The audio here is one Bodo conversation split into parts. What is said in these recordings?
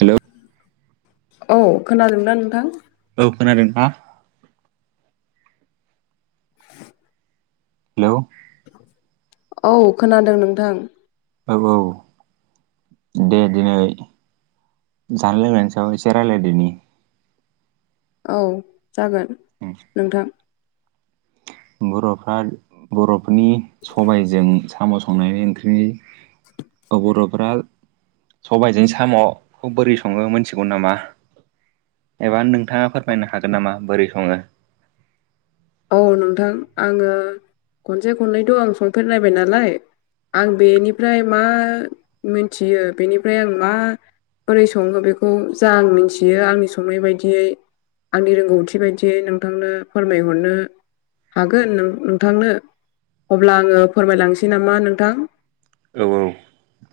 हेलौ औ खोनादोंना नोंथां औ खोनादों ना? हेलौ औ खोनादों नोंथां [unintelligible] दे दिनै जानाय लोंनायनि सायाव एसे रायलायदिनि औ जागोन नोंथां बर'फ्रा बर'फोरनि सबायजों साम' संनायनि ओंख्रिनि ओ बर'फोरा सबायजों साम'खौ बोरै सङो मोनथिगौ नामा? एबा नोंथाङा फोरमायनो हागोन नामा बोरै सङो? औ नोंथां आङो खनसे खननैथ' आं संफेरनायबाय नालाय आं बेनिफ्राय मा मिनथियो बेनिफ्राय आं मा बोरै सङो बेखौ जा आं मिन्थियो आंनि संनाय बायदियै आंनि रोंगौथि बायदियै नोंथांनो फोरमाय हरनो हागोन नों-नोंथांनो अब्ला आङो फोरमायलांसै नामा नोंथां? औ औ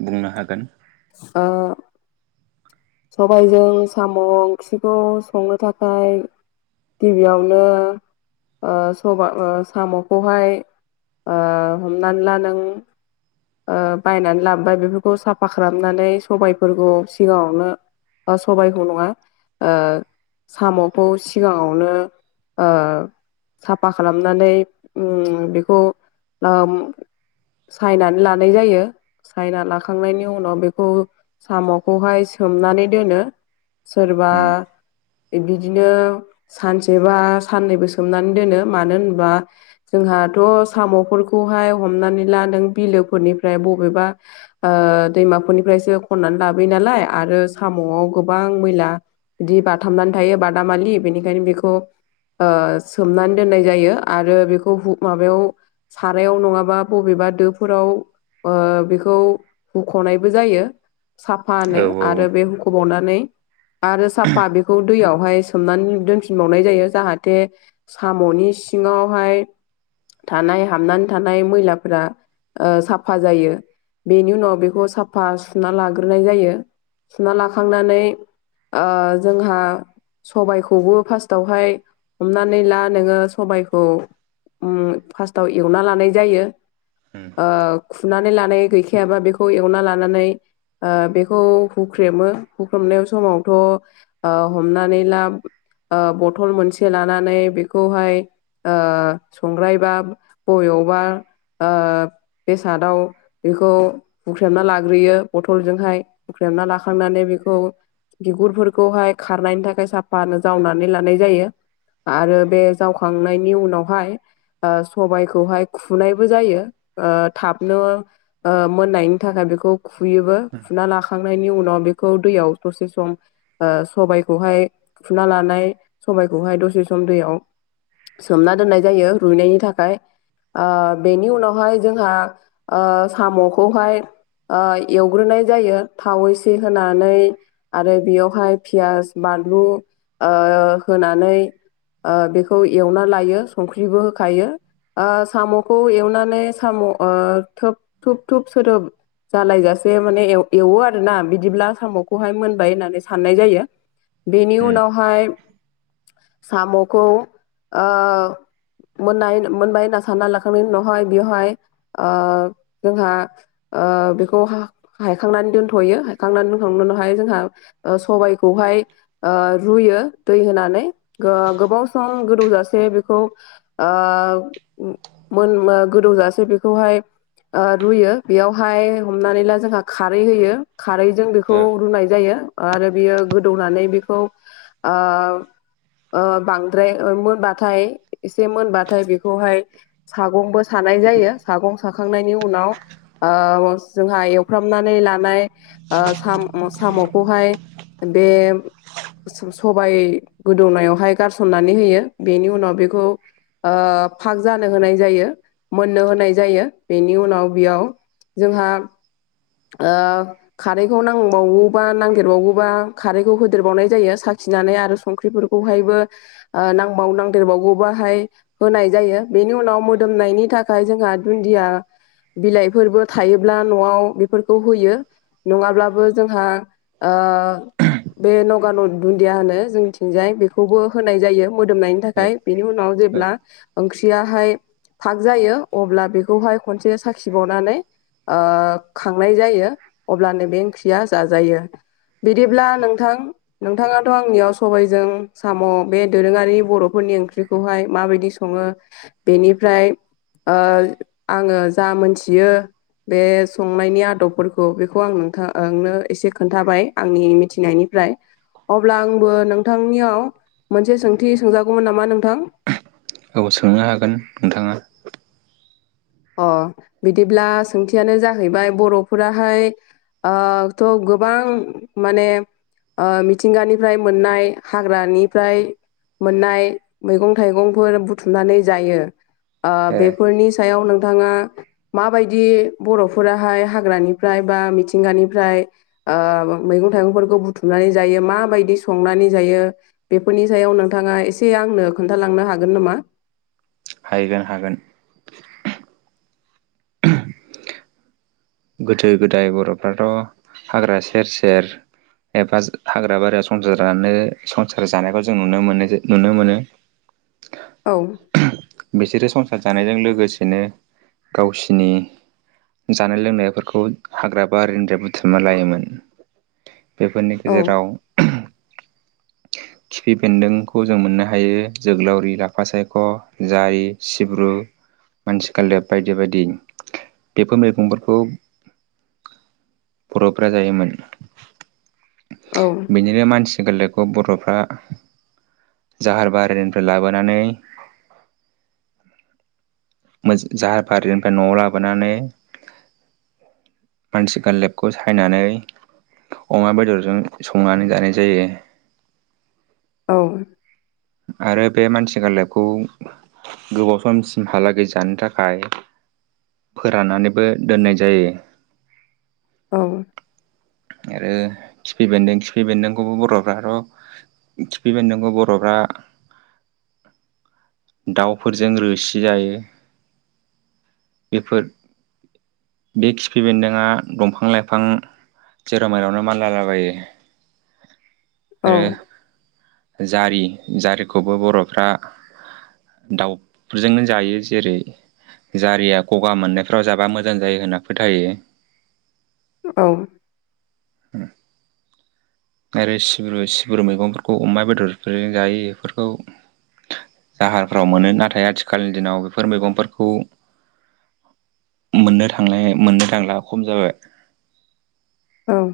बुंनो हागोन ओ सबायजों साम' ओंख्रिखौ संनो थाखाय गिबियावनो ओ सबा ओ साम'खौहाय ओ हमनानै ला नों ओ बायनानै लाबोबाय बेफोरखौ साफा खालामनानै सबायफोरखौ सिगाङावनो ओ सबायाइखौ नङा ओ साम'खौ सिगाङावनो ओ साफा खालामनानै उम बेखौ ओम सायनानै लानाय जायो। सायना लाखांनायनि उनाव बेखौ साम'खौहाय सोमनानै दोनो सोरबा उम बिदिनो सानसे बा साननैबो सोमनानै दोनो मानो होनबा जोंहाथ' साम'फोरखौहाय हमनानै ला नों बिलोफोरनिफ्राय बबेबा ओ दैमाफोरनिफ्रायसो खननानै लाबोयो नालाय आरो साम'आव गोबां मैला बिदि बाथाबनानै थायो बादामालि बेनिखायनो बेखौ ओ सोमनानै दोननाय जायो आरो बेखौ हु माबायाव सारायाव नङाबा बबेबा दोफोराव ओ बेखौ हुख'नायबो जायो औ साफानो। औ आरो बे हुंख'बावनानै आरो साफा बेखौ दैयावहाय सोमनानै दोनफिनबावनाय जायो जाहाथे साम'नि सिङावहाय थानाय हाबनानै थानाय मैलाफोरा ओ साफा जायो बेनि उनाव बेखौ साफा सुना लाग्रोनाय जायो। सुना लाखांनानै ओ जोंहा सबायखौबो फार्स्टावहाय हमनानै ला नोङो सबायखौ उम फार्स्टाव एवना लानाय जायो। उम ओ खुनानै लानाय गैखायाबा बेखौ एवना लानानै बेखौ हुख्रेमो हुख्रेमनायाव समावथ' अ हमनानै ला ओ बथल मोनसे लानानै बेखौहाय ओ संग्रायबा बबेयावबा ओ बेसादाव बेखौ बुख्रेमना लाग्रोयो बथलजोंहाय ख्रेमना लाखांनानै बेखौ बिगुरफोरखौहाय खारनायनि थाखाय साफानो जावनानै लानाय जायो। आरो बे जावखांनायनि उनावहाय ओ सबायाइखौहाय खुनायबो जायो ओ थाबनो ओ मोननायनि थाखाय बेखौ खुयोबो फुना लाखा खांनायनि उनाव बेखौ दैयाव ससे सम ओ सबायखौहाय खुना लानाय सबाइखौहाय दसे सम दैयाव सोमना दोननाय जायो रुइनायनि थाखाय। ओ बेनि उनावहाय जोंहा ओ साम'खौहाय ओ एवग्रोनाय जायो। थाव एसे होनानै आरो बेयावहाय पियास बानलु ओ होनानै ओ बेखौ एवना लायो संख्रिबो होखायो। ओ साम'खौ एवनानै साम' ओ थोब थुब थुब सोदोब जालायजासे माने एव एवो आरोना बिदिब्ला साम'खौहाय मोनबाय होननानै साननाय जायो। बेनि उम उनावहाय साम'खौ ओ मोननाय मोनबाय होनना सानना लाखांनायनि उनावहाय बेवहाय जोंहा ओ बेखौ हा खांनानै दोनथ'यो हाइखांनानै दोनखांनायनि उनावहाय जोंहा सबायखौहाय ओ रुयो दै होनानै गोबाव सम गोदौजासे बेखौ ओ मोन मो गोदौजासे बेखौहाय ओ रुयो बेयावहाय हमनानै ला जोंहा खारै होयो खारैजों बेखौ ओ रुनाय जायो आरो बियो गोदौनानै बिखौ आ ओ बांद्राय मोनबाथाय एसे मोनबाथाय बेखौहाय सागंबो सानाय जायो सागं साखांनायनि उनाव आयस जोंहा एव फ्रामनानै लानाय आ साम' साम'खौहाय बे सबाय गोदौनायावहाय गारसननानै होयो बेनि उनाव बेखौ ओ फाग जानो होनाय जायो मोननो होनाय जायो बेनि उनाव बियाव जोंहा ओ खारैखौ नांबावोबा नांदेरबावोबा खारैखौ होदेरबावनाय जायो साखिनानै आरो संख्रिफोर खौहायबो आ नांबाव नांदेरबावगौ बाहाय होनाय जायो बिनि उनाव मोदोमनायनि थाखाय जोंहा दुन्दिया बिलाइफोरबो थायोब्ला न'आव फोरखौ होयो नङाब्लाबो जोंहा ओ बे नगा न दुन्दिया होनो जोंथिंजाय बेखौबो होनाय जायो मोदोमनायनि ओ थाखाय बिनि उनाव औ जेब्ला ओंख्रियाहाय फाग जायो अब्ला बेखौहाय खनसे साखिबावनानै ओ खांनाय जायो अब्लानो बे ओंख्रिया जाजायो बिदिब्ला नोंथां नोंथाङाथ' आंनियाव सबायजों साम' बे दोरोङारि बर'फोरनि ओंख्रि खौहाय माबायदि सङो बेनिफ्राय ओ आङो जा मोनथियो बे संनायनि आदबफोरखौ बेखौ आं नोंथा ओंनो एसे खोन्थाबाय आंनि मिथिनायनिफ्राय अब्ला आंबो नोंथांनियाव मोनसे सोंथि सोंजागौमोन नामा नोंथां औ सोंनो हागोन नोंथाङा अ बिदिब्ला सोंथियानो जाहैबाय बर'फोराहाय आ थ' गोबां माने ओ मिथिंगानिफ्राय मोननाय हाग्रानिफ्राय मोननाय मैगं थाइगंफोर बुथुमनानै जायो आ ए बेफोरनि सायाव नोंथाङा माबायदि बर'फोराहाय हाग्रानिफ्राय बा मिथिंगानिफ्राय ओ मैगं थाइगंफोरखौ बुथुमनानै जायो माबायदि संनानै जायो बेफोरनि सायाव नोंथाङा एसे आंनो खोन्थालांनो हागोन नामा? हायगोन हागोन [unintelligible] गोदो गोदाय बर'फ्राथ' हाग्रा सेर सेर एबा हाग्रा बारियाव संसार जानो संसार जानायखौ जों नुनो मोनो जे नुनो मोनो औ [unintelligible] बिसोरो संसार जानायजों लोगोसेनो गावसिनि [unintelligible] लोंनायफोरखौ हाग्रा बारिनिफ्राय बुथुमना लायोमोन। बेफोरनि औ गेजेराव [unintelligible] [inaudible] खिफि बेेन्दोंखौ जों मोननो हायो जोगलावरि लाफा सायख' जारि सिब्रु मानसि खालेब बायदि बायदि बेफोर मैगंफोर बर'फ्रा जायोमोन। औ बिनिफाय मानसि गोरलैखौ बर'फ्रा जाहार बारिनिफ्राय लाबोनानै मोज जाहार फारिनिफाय न'आव लाबोनानै माथि गालदेबखौ सायनानै अमा बेदरजों संनानै जानाय जायो। औ आरो बे मानसि गालदेबखौ गोबाव समसिमहालागै जानो थाखाय फोराननानैबो दोननाय जायो। औ आरो खिफि बेन्दों खिफि बेन्दोंखौबो बर'फ्राथ' खिफि बेनदोंखौ बर'फ्रा दाउफोरजों रोसि जायो। बेफोर बे खिफि बेन्दोंआ दंफां लाइफां जेराव मेरावनो मानलालाबायो। [inaudible] आरो जारि जारिखौबो बर'फ्रा दाउफोरजोंनो जायो जेरै जारिया गगा मोननायफ्राव जाबा मोजां जायो होनना फोथायो। औ उम [inaudible] आरो सिब्रु सिब्रु मैगंफोरखौ अमा बेदरफोरजों जायो बेफोरखौ जाहारफ्राव मोनो। नाथाय आथिखालनि दिनाव बेफोर मैगंफोरखौ मोननो थांनो मोननो थांला खम जाबाय। ओं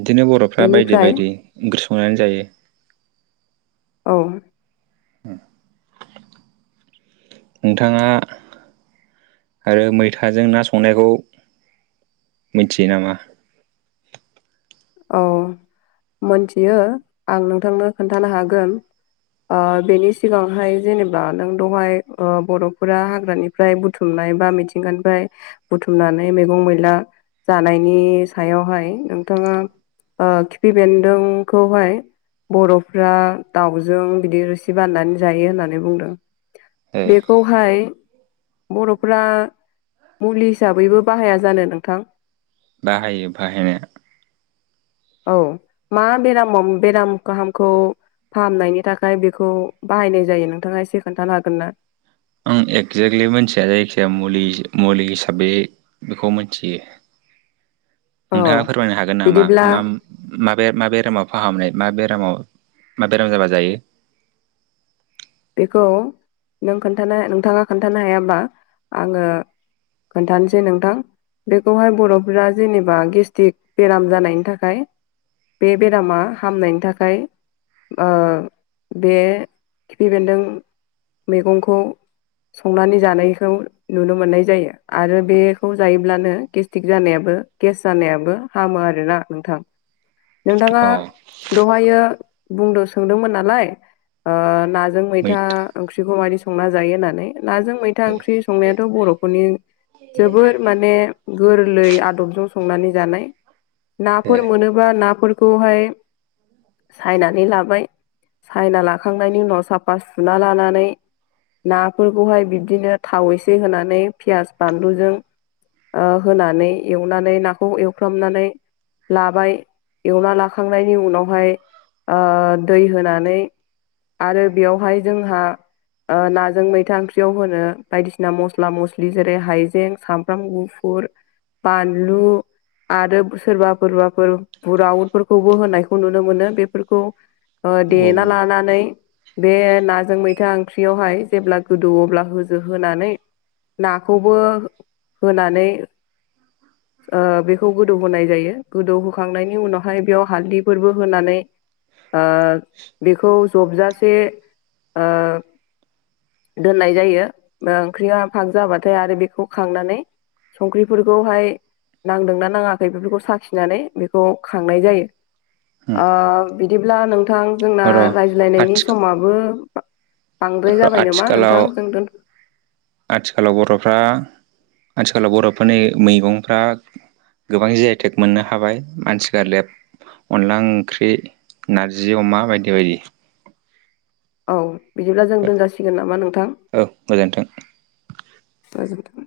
इदिनो बर'फ्रा बायदि बेनिफ्राय बायदि ओंख्रि संनानै जायो। औ नोंथाङा आरो मैथाजों ना संनायखौ मिथियो नामा? औ मोनथियो आं नोंथांनो खोन्थानो हागोन। ओ बेनि सिगांहाय जेनेबा नों दहाय ओ बर'फोरा हाग्रानि फ्राय बुथुमनाय बा मिथिंगानिफ्राय बुथुमनानै मैगं मैला जानायनि सायावहाय नोंथाङा ओ खिफि बेन्दोंखौहाय बर'फ्रा दाउजों बिदि रोसि बाननानै जायो होननानै बुंदों। ओ बेखौ हाय बर'फोरा मुलि हिसाबैबो बाहाया जानो नोंथां? बाहायो बाहायनाया। औ मा बेरामाव बेराम गाहामखौ फाहामनायनि थाखाय बेखौ बाहायनाय जायो नोंथाङा एसे खोन्थानो हागोनना? आं एगजेक्टलि मोनथिया जायखिजाया मुलि मुलि हिसाबै बेखौ मोनथियो। [inaudible] नोंथाङा फोरमायनो हागोन नामा बिदिब्ला मा माबे-माबे बेरामाव फाहामनाय मा बेरामाव मा बेराम जाबा जायो? बेखौ नों खोन्थानो नोंथाङा खोन्थानो हायाब्ला आङो खोन्थानोसै नोंथां। बेखौहाय बर'फोरा जेनेबा गेस्टिक बेराम जानायनि थाखाय बे बेरामा हामनायनि थाखाय, ओ बे खिफि बेन्दों मैगंखौ संनानै जानायखौ नुनो मोननाय जायो। आरो बेखौ जायोब्लानो गेस्टिक जानायाबो गेस जानायाबो हामो आरोना नोंथां। नोंथाङा अ दहायो बुंदो सोंदोंमोन नालाय नाजों मैथा ओंख्रिखौ मायदि संना जायो होननानै नाजों मैथा ए ओंख्रि संनायाथ' बर'फोरनि जोबोर माने गोरलै आदबजों संनानै जानाय। ए नाफोर मोनोबा नाफोरखौहाय, सायनानै लाबाय, सायना लाखांनायनि उनाव साफा सुना लानानै, नाफोरखौहाय बिबदिनो थाव एसे होनानै पियास बानलुजों, ओ होनानै, एवनानै, नाखौ एवफ्रामनानै, लाबाय, एवना लाखांनायनि उनावहाय ओ दै होनानै, आरो बेयावहाय जोंहा, ओ नाजों मैथा ओंख्रियाव होनो बायदिसिना मस्ला-मस्लि जेरै- हाइजें, सामब्राम गुफु- गुफुर, बानलु, आरो सोरबा-सोरबाफोर बुराउतफोरखौबो होनायखौ नुनो मोनो। बेफोरखौ औ देना लानानै, बे नाजों मैथा ओंख्रियावहाय जेब्ला गोदौ अब्ला होनानै, नाखौबो होनानै, ओ बेखौ गोदौ होनोनाय जायो। गोदौहोखांनायनि उनावहाय बेयाव हालदैफोरबो होनानै, ओ बेखौ जबजासे ओ दोननाय जायो‌ ओ ओंख्रिया फाग जाबाथाय आरो बेखौ खांनानै, संख्रिफोरखौहाय, नांदोंना नाङाखै बेफोरखौ साखिनानै बेखौ खांनाय जायो। ओ बिदिब्ला नोंथां जोंना औ र' रायज्लायनायनि आथि समाबो, बांद्राय जाबाय [unintelligible] नामा नोंथां आथिखालाव, जों दोन आथिखालाव बर'फोरा आथिखालाव बर'फोरनि मैगंफ्रा, गोबां जे आइटेक मोननो हाबाय। मानसिफ्रा लेब अनला ओंख्रि, नारजि अमा बायदि बायदि। औ बिदिब्ला जों दोनजासिगोन नामा नोंथां औ गोजोन्थों गोजोन थों।